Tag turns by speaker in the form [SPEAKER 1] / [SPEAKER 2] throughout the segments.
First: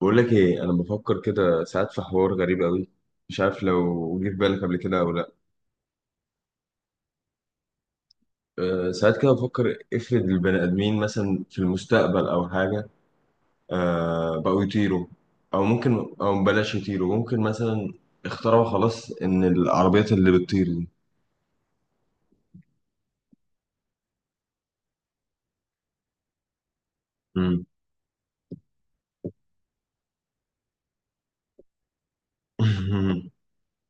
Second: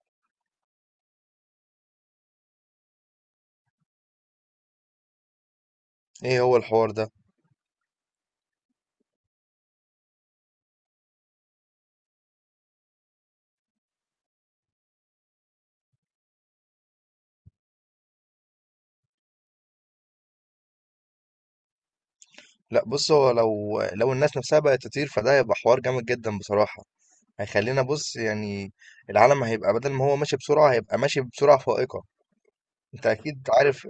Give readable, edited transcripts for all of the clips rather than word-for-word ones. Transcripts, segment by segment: [SPEAKER 1] بقول لك ايه، انا بفكر كده ساعات في حوار غريب قوي. مش عارف لو جه في بالك قبل كده او لا.
[SPEAKER 2] ايه هو الحوار ده؟
[SPEAKER 1] ساعات كده بفكر، افرض البني ادمين مثلا في المستقبل او حاجه، بقوا يطيروا، او بلاش يطيروا، ممكن مثلا اخترعوا خلاص ان العربيات اللي بتطير دي.
[SPEAKER 2] لا، بص، هو لو الناس نفسها بقت تطير فده هيبقى حوار جامد جدا بصراحة.
[SPEAKER 1] مم.
[SPEAKER 2] هيخلينا، بص، يعني العالم هيبقى بدل ما هو ماشي بسرعة هيبقى ماشي بسرعة فائقة. انت اكيد عارف،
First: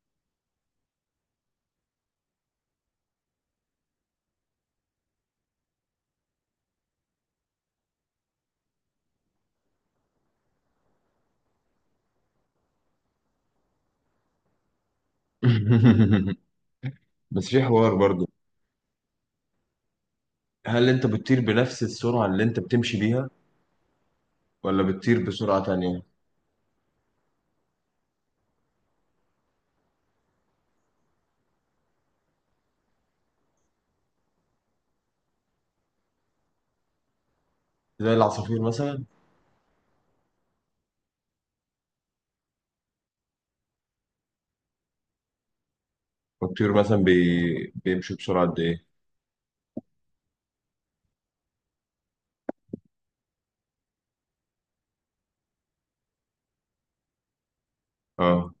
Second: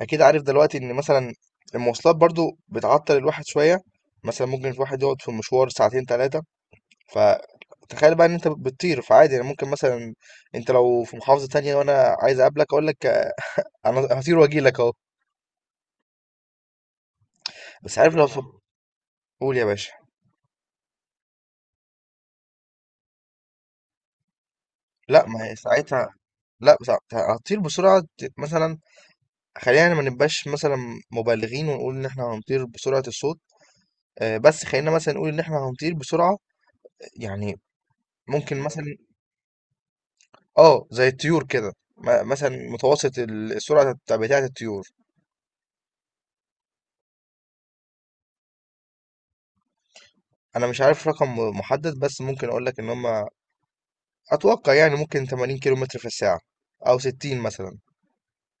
[SPEAKER 2] دلوقتي ان مثلا المواصلات برضو بتعطل الواحد شوية. مثلا ممكن الواحد يقعد في مشوار ساعتين ثلاثة. فتخيل بقى ان انت بتطير، فعادي يعني، ممكن مثلا انت لو في محافظة تانية وانا عايز اقابلك اقول لك انا هطير واجي لك اهو.
[SPEAKER 1] بس في حوار
[SPEAKER 2] بس عارف لو
[SPEAKER 1] برضو.
[SPEAKER 2] في. قول يا باشا.
[SPEAKER 1] هل انت بتطير بنفس السرعه اللي انت بتمشي بيها، ولا بتطير
[SPEAKER 2] لأ، ما هي
[SPEAKER 1] بسرعه تانية؟
[SPEAKER 2] ساعتها، لأ هتطير بسرعة مثلًا. خلّينا ما نبقاش مثلًا مبالغين ونقول إن إحنا هنطير بسرعة الصوت، بس خلّينا مثلًا نقول إن إحنا هنطير بسرعة، يعني
[SPEAKER 1] زي
[SPEAKER 2] ممكن
[SPEAKER 1] العصافير
[SPEAKER 2] مثلًا،
[SPEAKER 1] مثلا.
[SPEAKER 2] آه، زي الطيور كده مثلًا متوسط السرعة بتاعة الطيور.
[SPEAKER 1] والطيور مثلا بيمشوا بسرعه قد ايه؟
[SPEAKER 2] أنا مش عارف رقم محدد، بس ممكن أقول لك إن هم، أتوقع يعني ممكن 80 كيلومتر في الساعة أو 60 مثلًا.
[SPEAKER 1] اه،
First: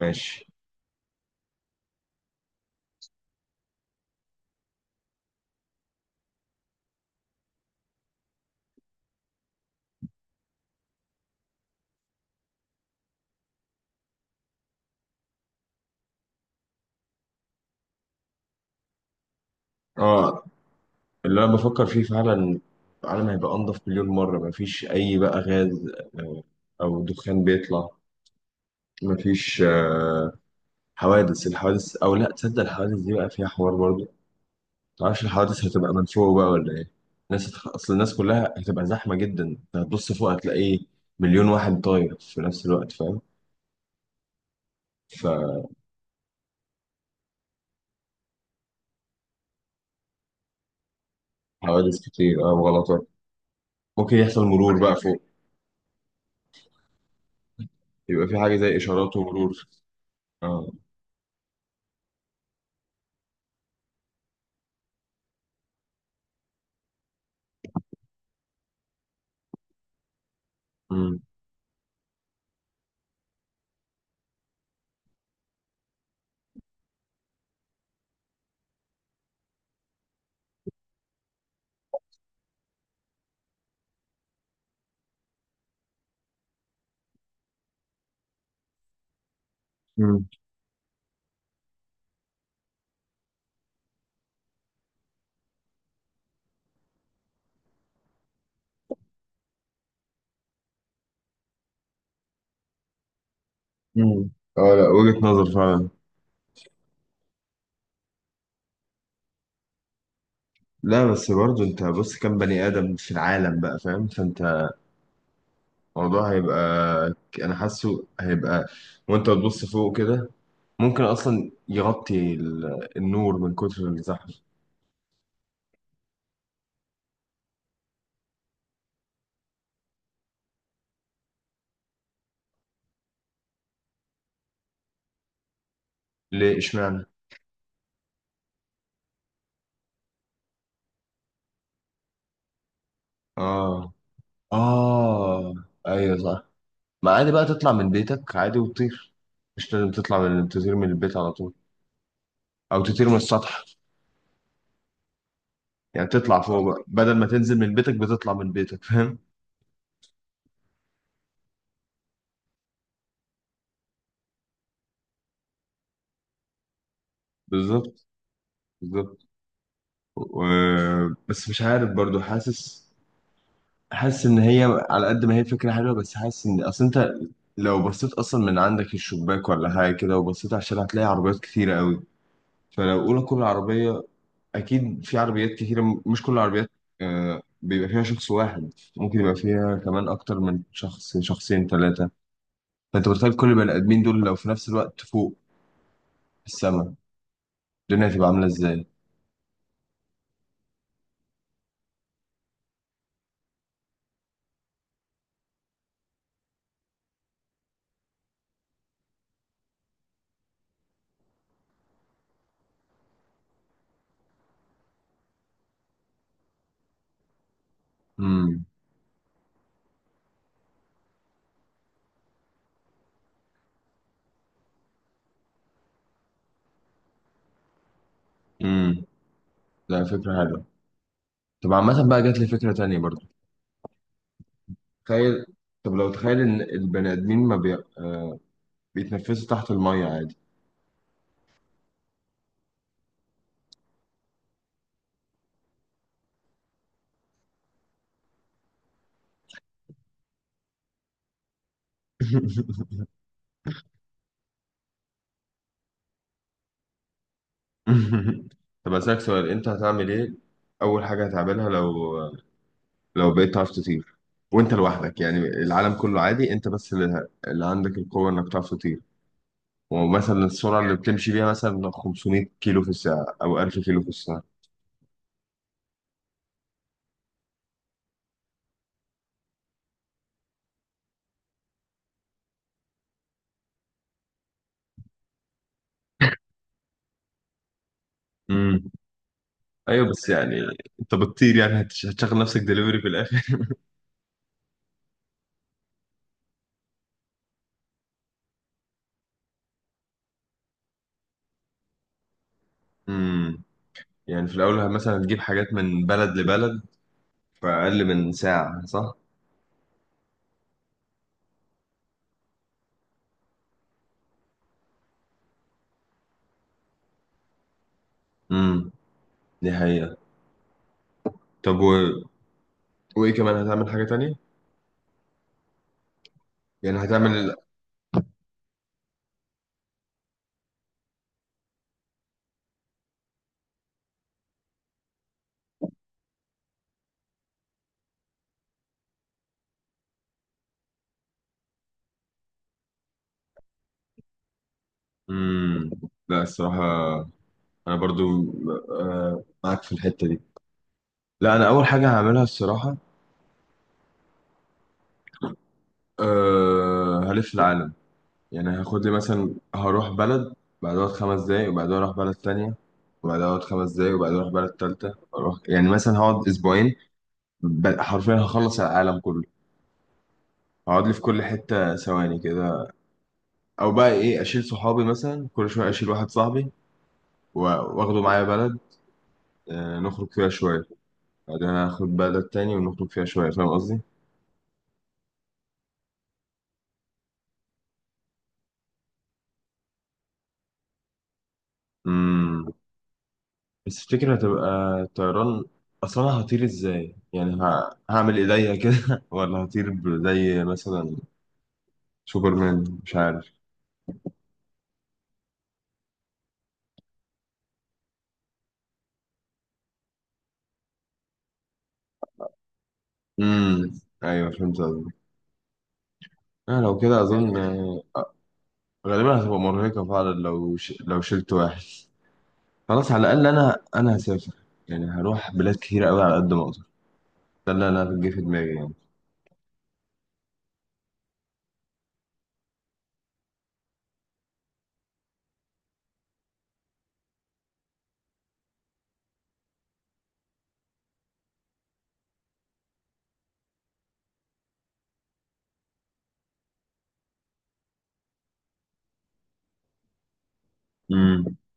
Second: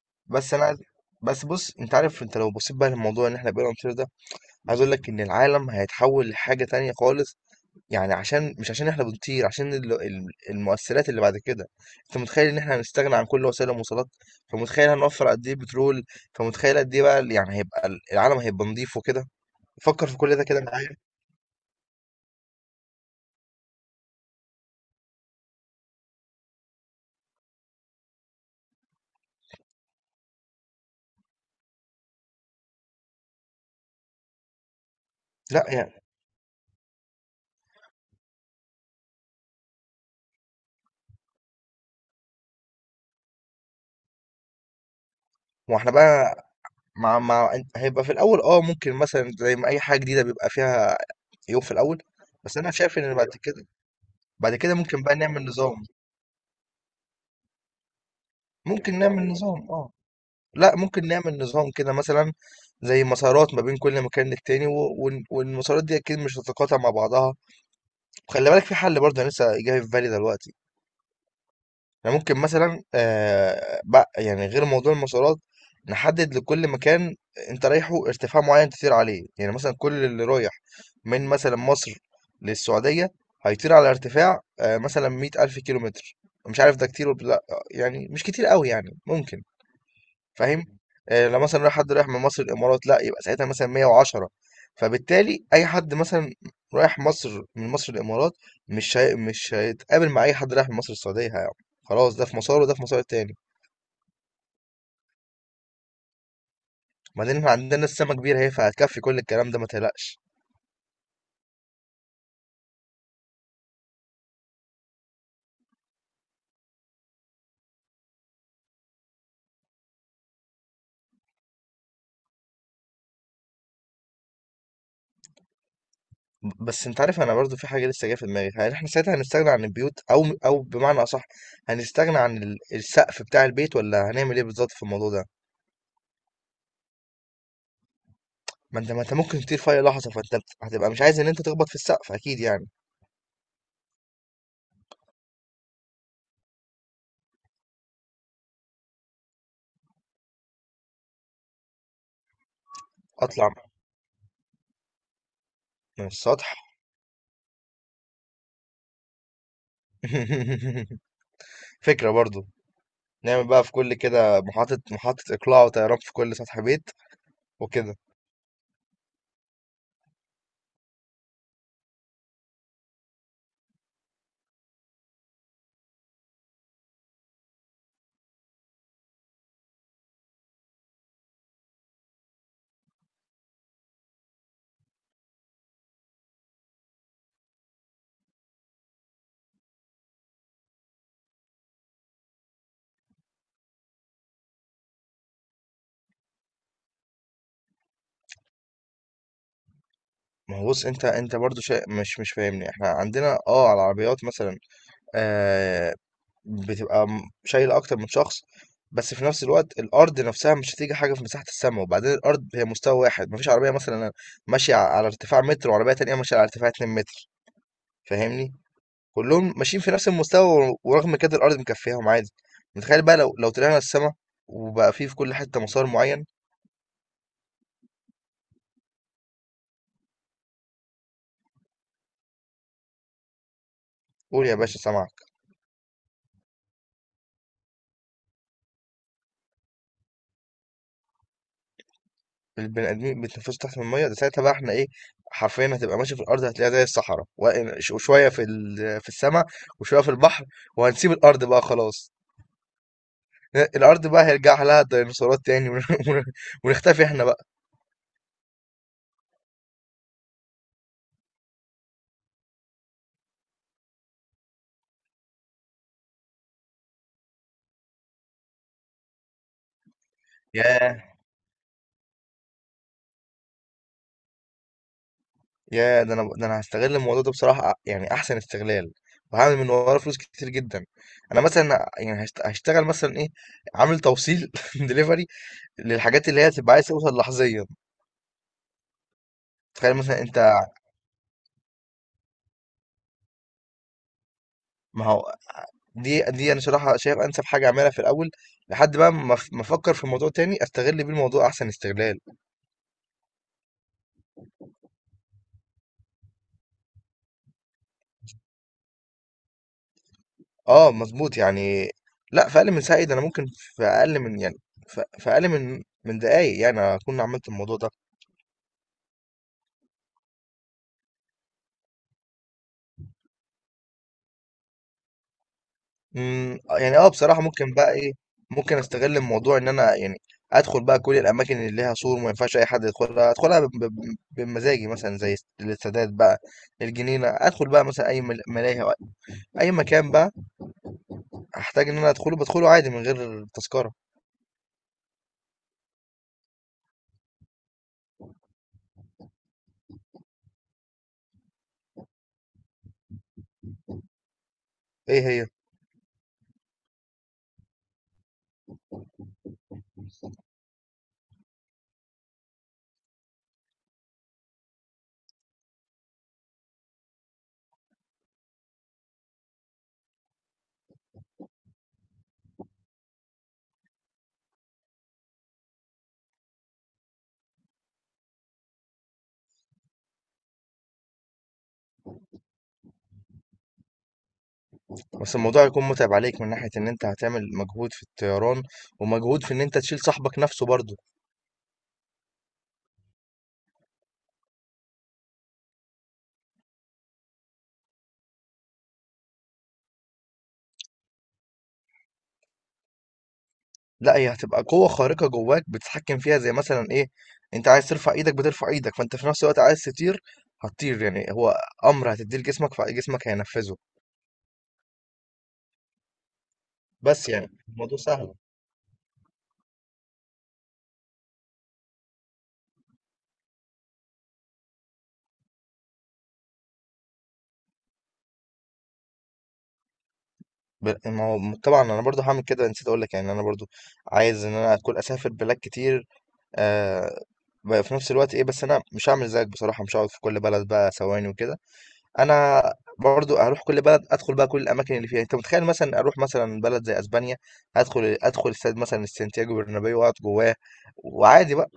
[SPEAKER 1] ماشي.
[SPEAKER 2] بس أنا عايز بس بُص، أنت عارف، أنت لو بصيت بقى للموضوع إن إحنا بقينا نطير ده، عايز اقول لك ان العالم هيتحول لحاجه تانية خالص. يعني عشان، مش عشان احنا بنطير، عشان المؤثرات اللي بعد كده. انت متخيل ان احنا هنستغنى عن كل وسائل المواصلات؟ فمتخيل هنوفر قد ايه بترول؟ فمتخيل قد ايه بقى، يعني هيبقى العالم هيبقى نظيف وكده. فكر في كل ده
[SPEAKER 1] اه،
[SPEAKER 2] كده معايا.
[SPEAKER 1] اللي انا بفكر فيه فعلا، العالم هيبقى انضف مليون مرة، مفيش اي بقى غاز، آه، او دخان بيطلع، مفيش حوادث. الحوادث او لا تصدق، الحوادث دي بقى فيها حوار برضه. متعرفش الحوادث
[SPEAKER 2] لا
[SPEAKER 1] هتبقى
[SPEAKER 2] يعني،
[SPEAKER 1] من فوق بقى ولا ايه؟ الناس اصل الناس كلها هتبقى زحمة جدا، انت هتبص فوق هتلاقي مليون واحد طاير في نفس الوقت، فاهم؟ فحوادث
[SPEAKER 2] واحنا بقى مع مع هيبقى في الاول، ممكن مثلا زي ما اي حاجه جديده بيبقى فيها عيوب في الاول.
[SPEAKER 1] كتير،
[SPEAKER 2] بس انا شايف
[SPEAKER 1] وغلطات.
[SPEAKER 2] ان بعد كده
[SPEAKER 1] ممكن يحصل
[SPEAKER 2] بعد كده
[SPEAKER 1] مرور بقى
[SPEAKER 2] ممكن بقى
[SPEAKER 1] فوق،
[SPEAKER 2] نعمل نظام.
[SPEAKER 1] يبقى في حاجة زي
[SPEAKER 2] ممكن
[SPEAKER 1] اشارات
[SPEAKER 2] نعمل
[SPEAKER 1] ومرور.
[SPEAKER 2] نظام، اه،
[SPEAKER 1] اه.
[SPEAKER 2] لأ، ممكن نعمل نظام كده مثلًا زي مسارات ما بين كل مكان للتاني، و وال والمسارات دي أكيد مش هتتقاطع مع بعضها. وخلّي بالك، في حل برضه أنا لسه جاي في بالي دلوقتي، إحنا ممكن مثلًا، بق يعني غير موضوع المسارات، نحدد لكل مكان أنت رايحه ارتفاع معيّن تطير عليه. يعني مثلًا كل اللي رايح من مثلًا مصر للسعودية هيطير على ارتفاع، مثلًا 100.000 كيلومتر. مش عارف ده كتير والّا لأ، يعني مش كتير أوي، يعني ممكن.
[SPEAKER 1] مم.
[SPEAKER 2] فاهم؟ آه، لو مثلا رايح، حد رايح من مصر الامارات لا يبقى ساعتها مثلا 110. فبالتالي اي حد مثلا رايح من مصر الامارات مش هيتقابل مع اي حد رايح من مصر السعوديه يعني. خلاص، ده في مسار وده في مسار تاني.
[SPEAKER 1] مم. اه، لا وجهة نظر فعلا.
[SPEAKER 2] بعدين احنا عندنا السما كبيره اهي، فهتكفي كل الكلام ده، ما تقلقش.
[SPEAKER 1] لا، بس برضه انت بص، كم بني ادم في العالم بقى، فاهم؟ فانت الموضوع هيبقى، انا حاسه هيبقى وانت بتبص فوق كده، ممكن اصلا يغطي النور من كتر الزحمه.
[SPEAKER 2] بس انت عارف، انا برضو في حاجه لسه جايه في دماغي. هل احنا ساعتها هنستغنى عن البيوت، او بمعنى اصح هنستغنى عن السقف بتاع البيت، ولا هنعمل ايه بالظبط في الموضوع ده؟
[SPEAKER 1] ليه اشمعنى؟
[SPEAKER 2] ما انت ممكن تطير في اي لحظه، فانت هتبقى مش عايز ان انت تخبط في السقف اكيد يعني.
[SPEAKER 1] اه، اه، ايوه صح، ما عادي بقى تطلع من بيتك عادي وتطير. مش لازم تطلع من تطير من البيت على طول، او تطير من
[SPEAKER 2] اطلع
[SPEAKER 1] السطح. يعني
[SPEAKER 2] من
[SPEAKER 1] تطلع
[SPEAKER 2] السطح.
[SPEAKER 1] فوق بقى بدل ما تنزل من بيتك بتطلع من بيتك، فاهم؟
[SPEAKER 2] فكرة برضو. نعمل بقى في كل كده محطة اقلاع وطيران في كل سطح بيت وكده.
[SPEAKER 1] بالظبط، بالظبط. بس مش عارف برضو، حاسس ان هي، على قد ما هي فكره حلوه، بس حاسس ان اصل انت لو بصيت اصلا من عندك الشباك ولا حاجه كده، وبصيت على الشارع، هتلاقي عربيات كتيره قوي. فلو اقول كل عربيه، اكيد في عربيات كتيره، مش كل العربيات بيبقى فيها شخص واحد، ممكن يبقى فيها كمان اكتر من شخص، شخصين، ثلاثه. فانت متخيل كل البني ادمين دول لو في نفس الوقت فوق في السماء، الدنيا هتبقى عامله ازاي؟
[SPEAKER 2] ما هو بص، انت برضو شيء مش فاهمني. احنا عندنا، على العربيات مثلا، آه بتبقى شايلة اكتر من شخص. بس في نفس الوقت الارض نفسها مش هتيجي حاجة في مساحة السماء. وبعدين الارض هي مستوى واحد، مفيش عربية مثلا ماشية على ارتفاع متر وعربية تانية ماشية على ارتفاع 2 متر، فاهمني؟
[SPEAKER 1] امم،
[SPEAKER 2] كلهم ماشيين في نفس المستوى، ورغم كده الارض مكفياهم عادي. متخيل بقى لو طلعنا السما وبقى فيه في كل حته مسار معين.
[SPEAKER 1] امم. لا، فكره حلوه. طب عامه بقى، جات لي فكره تانية برضو.
[SPEAKER 2] قول يا باشا، سامعك.
[SPEAKER 1] تخيل، طب لو تخيل ان البني ادمين ما بي... بيتنفسوا تحت المية عادي.
[SPEAKER 2] البني ادمين بيتنفسوا تحت الميه؟ ده ساعتها بقى احنا ايه؟ حرفيا هتبقى ماشي في الارض هتلاقيها زي الصحراء، وشويه في في السماء، وشويه في البحر. وهنسيب الارض بقى خلاص. الارض بقى هيرجع لها الديناصورات تاني. ونختفي احنا بقى.
[SPEAKER 1] طب اسالك سؤال، انت هتعمل ايه اول حاجة هتعملها لو بقيت تعرف تطير وانت لوحدك؟ يعني العالم كله عادي، انت بس اللي عندك القوة انك تعرف تطير، ومثلا السرعة اللي
[SPEAKER 2] ياه،
[SPEAKER 1] بتمشي بيها مثلا 500 كيلو في الساعة او 1000 كيلو في الساعة.
[SPEAKER 2] يا ده انا ده انا هستغل الموضوع ده بصراحه يعني احسن استغلال، وهعمل من وراه فلوس كتير جدا. انا مثلا يعني هشتغل مثلا ايه؟ عامل توصيل دليفري، للحاجات اللي هي تبقى عايز توصل لحظيا.
[SPEAKER 1] امم.
[SPEAKER 2] تخيل
[SPEAKER 1] ايوه،
[SPEAKER 2] مثلا،
[SPEAKER 1] بس
[SPEAKER 2] انت،
[SPEAKER 1] يعني انت بتطير، يعني هتشغل نفسك دليفري في الاخر؟
[SPEAKER 2] ما هو دي انا صراحه شايف انسب حاجه اعملها في الاول، لحد بقى ما افكر في الموضوع تاني استغل بيه الموضوع احسن استغلال.
[SPEAKER 1] امم. يعني في الاول مثلا هتجيب حاجات من بلد لبلد في أقل من ساعة، صح؟
[SPEAKER 2] اه، مظبوط يعني. لا، في اقل من ساعه؟ إيه ده، انا ممكن في اقل من، يعني في اقل من دقايق يعني اكون عملت الموضوع ده.
[SPEAKER 1] امم، دي حقيقة. طب، وإيه كمان، هتعمل حاجة تانية؟
[SPEAKER 2] يعني،
[SPEAKER 1] يعني
[SPEAKER 2] بصراحة
[SPEAKER 1] هتعمل.
[SPEAKER 2] ممكن بقى ايه، ممكن استغل الموضوع ان انا يعني ادخل بقى كل الاماكن اللي ليها سور ما ينفعش اي حد يدخلها، ادخلها بمزاجي، مثلا زي السادات بقى الجنينة، ادخل بقى مثلا اي ملاهي أو اي مكان بقى هحتاج ان انا ادخله، بدخله عادي من غير تذكرة.
[SPEAKER 1] امم لا، الصراحة أنا برضو معاك في الحتة دي. لا، أنا أول حاجة هعملها الصراحة،
[SPEAKER 2] ايه هي؟
[SPEAKER 1] هلف العالم. يعني هاخد لي مثلا، هروح بلد بعدها خمس دقايق، وبعدها أروح بلد تانية وبعدها أقعد خمس دقايق، وبعدها أروح بلد تالتة، يعني مثلا هقعد أسبوعين. حرفيا هخلص العالم كله، هقعد لي في كل حتة ثواني كده. او بقى ايه، اشيل صحابي مثلا، كل شويه اشيل واحد صاحبي و- واخده معايا بلد، نخرج فيها شويه، بعدين اخد بلد تاني ونخرج فيها شويه، فاهم قصدي؟
[SPEAKER 2] بس الموضوع هيكون متعب عليك من ناحية ان انت هتعمل مجهود في الطيران ومجهود في ان انت تشيل صاحبك نفسه برضه.
[SPEAKER 1] امم. بس تفتكر هتبقى الطيران، اصلا انا هطير ازاي؟ يعني هعمل ايديا كده، ولا هطير زي مثلا سوبرمان، مش عارف.
[SPEAKER 2] لا، هي هتبقى قوة خارقة جواك بتتحكم فيها زي مثلا ايه، انت عايز ترفع ايدك بترفع ايدك، فانت في نفس الوقت عايز تطير هتطير. يعني هو امر هتديه لجسمك فجسمك هينفذه.
[SPEAKER 1] امم، ايوه فهمت قصدك. لو كده
[SPEAKER 2] بس يعني
[SPEAKER 1] اظن
[SPEAKER 2] الموضوع سهل.
[SPEAKER 1] غالبا هتبقى مرهقه فعلا لو لو شلت واحد. خلاص، على الاقل انا هسافر، يعني هروح بلاد كتير قوي على قد ما اقدر. لا لا لا، بتجي في دماغي يعني.
[SPEAKER 2] ما هو طبعا انا برضو هعمل كده، نسيت اقول لك يعني، انا برضو عايز ان انا اكون اسافر بلاد كتير. آه، بقى في نفس الوقت ايه، بس انا مش هعمل زيك بصراحة، مش هقعد في كل بلد بقى ثواني وكده. انا برضو هروح كل بلد ادخل بقى كل الاماكن اللي فيها. انت متخيل مثلا اروح مثلا بلد زي اسبانيا، ادخل استاد مثلا السانتياغو برنابيو واقعد جواه وعادي
[SPEAKER 1] امم.
[SPEAKER 2] بقى.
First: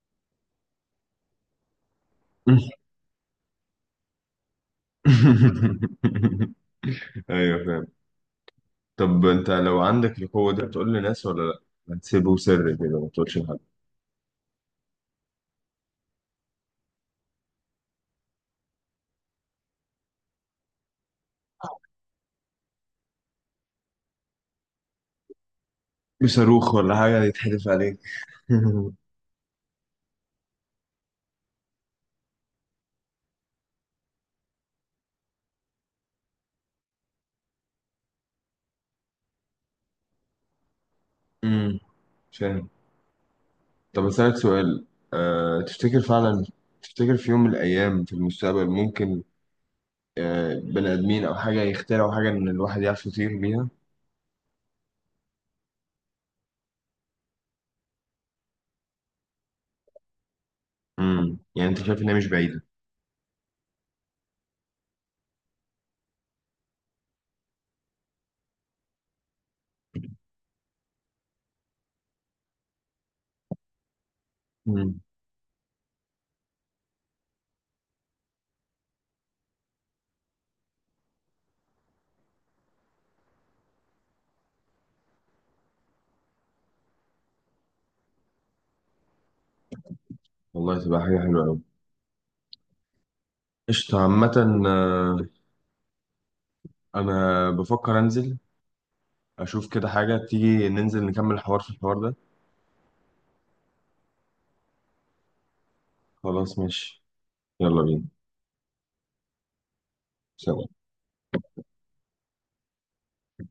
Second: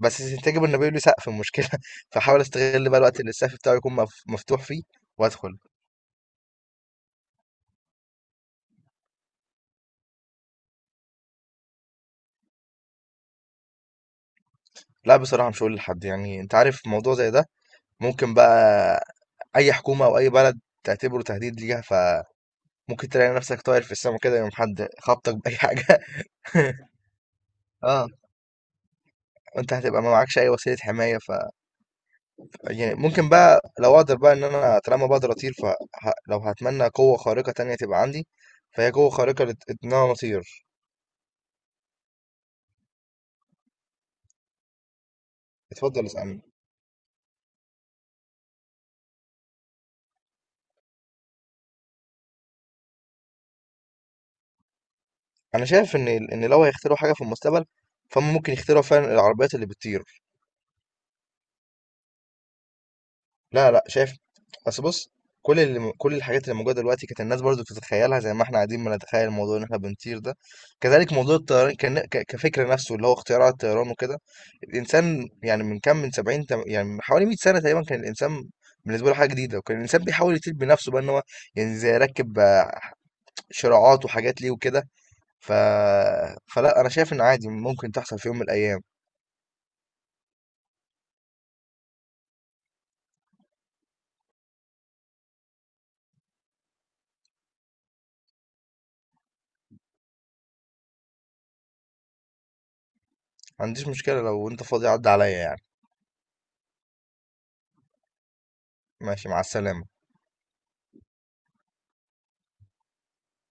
[SPEAKER 2] بس سانتياغو برنابيو ليه سقف المشكله. فحاول استغل بقى الوقت اللي السقف بتاعه يكون مفتوح فيه وادخل.
[SPEAKER 1] ايوه فاهم. طب انت لو عندك القوه دي، هتقول لناس ولا لا؟ هتسيبه سر كده، ما تقولش لحد؟
[SPEAKER 2] لا بصراحه مش هقول لحد. يعني انت عارف موضوع زي ده، ممكن بقى اي حكومه او اي بلد تعتبره تهديد ليها، فممكن تلاقي نفسك طاير في السماء كده يوم، حد خبطك باي حاجه.
[SPEAKER 1] بصاروخ ولا حاجه يتحدف عليك.
[SPEAKER 2] اه. وانت هتبقى ما معكش اي وسيله حمايه. يعني ممكن بقى لو اقدر بقى، ان انا طالما بقدر اطير، فلو هتمنى قوة خارقة تانية تبقى عندي فهي قوة خارقة ان انا اطير.
[SPEAKER 1] امم، فاهم. طب اسالك سؤال، تفتكر
[SPEAKER 2] اتفضل اسألني.
[SPEAKER 1] فعلا، تفتكر في يوم من الايام في المستقبل ممكن بني ادمين او حاجه يخترعوا حاجه ان الواحد يعرف يطير بيها؟
[SPEAKER 2] انا شايف ان لو هيخترعوا حاجة في المستقبل، فهم ممكن يخترعوا فعلا العربيات اللي بتطير.
[SPEAKER 1] امم، يعني انت شايف انها مش بعيده؟
[SPEAKER 2] لا، لأ شايف. بس بُص، كل الحاجات اللي موجودة دلوقتي كانت الناس برضه بتتخيّلها زي ما إحنا قاعدين بنتخيّل موضوع إن إحنا بنطير ده. كذلك موضوع الطيران، كن ك كفكر نَفْسه اللي هو اختراع الطيران وكده،
[SPEAKER 1] امم.
[SPEAKER 2] الإنسان يعني من كام، من 70، يعني من حوالي 100 سَنة تقريبًا كان الإنسان بالنسبة له حاجة جديدة. وكان الإنسان بيحاول يطير بنَفْسه بقى إن هو يعني زي يركّب، آه، شراعات وحاجات ليه وكده. ف فلأ أنا شايف إن عادي ممكن تحصل في يوم من الأيام.
[SPEAKER 1] والله تبقى حاجه حلوه قوي. قشطه، عامه انا بفكر انزل اشوف كده حاجة تيجي، ننزل نكمل في الحوار ده.
[SPEAKER 2] ما عنديش مشكلة لو أنت فاضي عدّي عليّا يعني.
[SPEAKER 1] خلاص، ماشي، يلا بينا.
[SPEAKER 2] ماشي، مع السلامة.
[SPEAKER 1] سلام.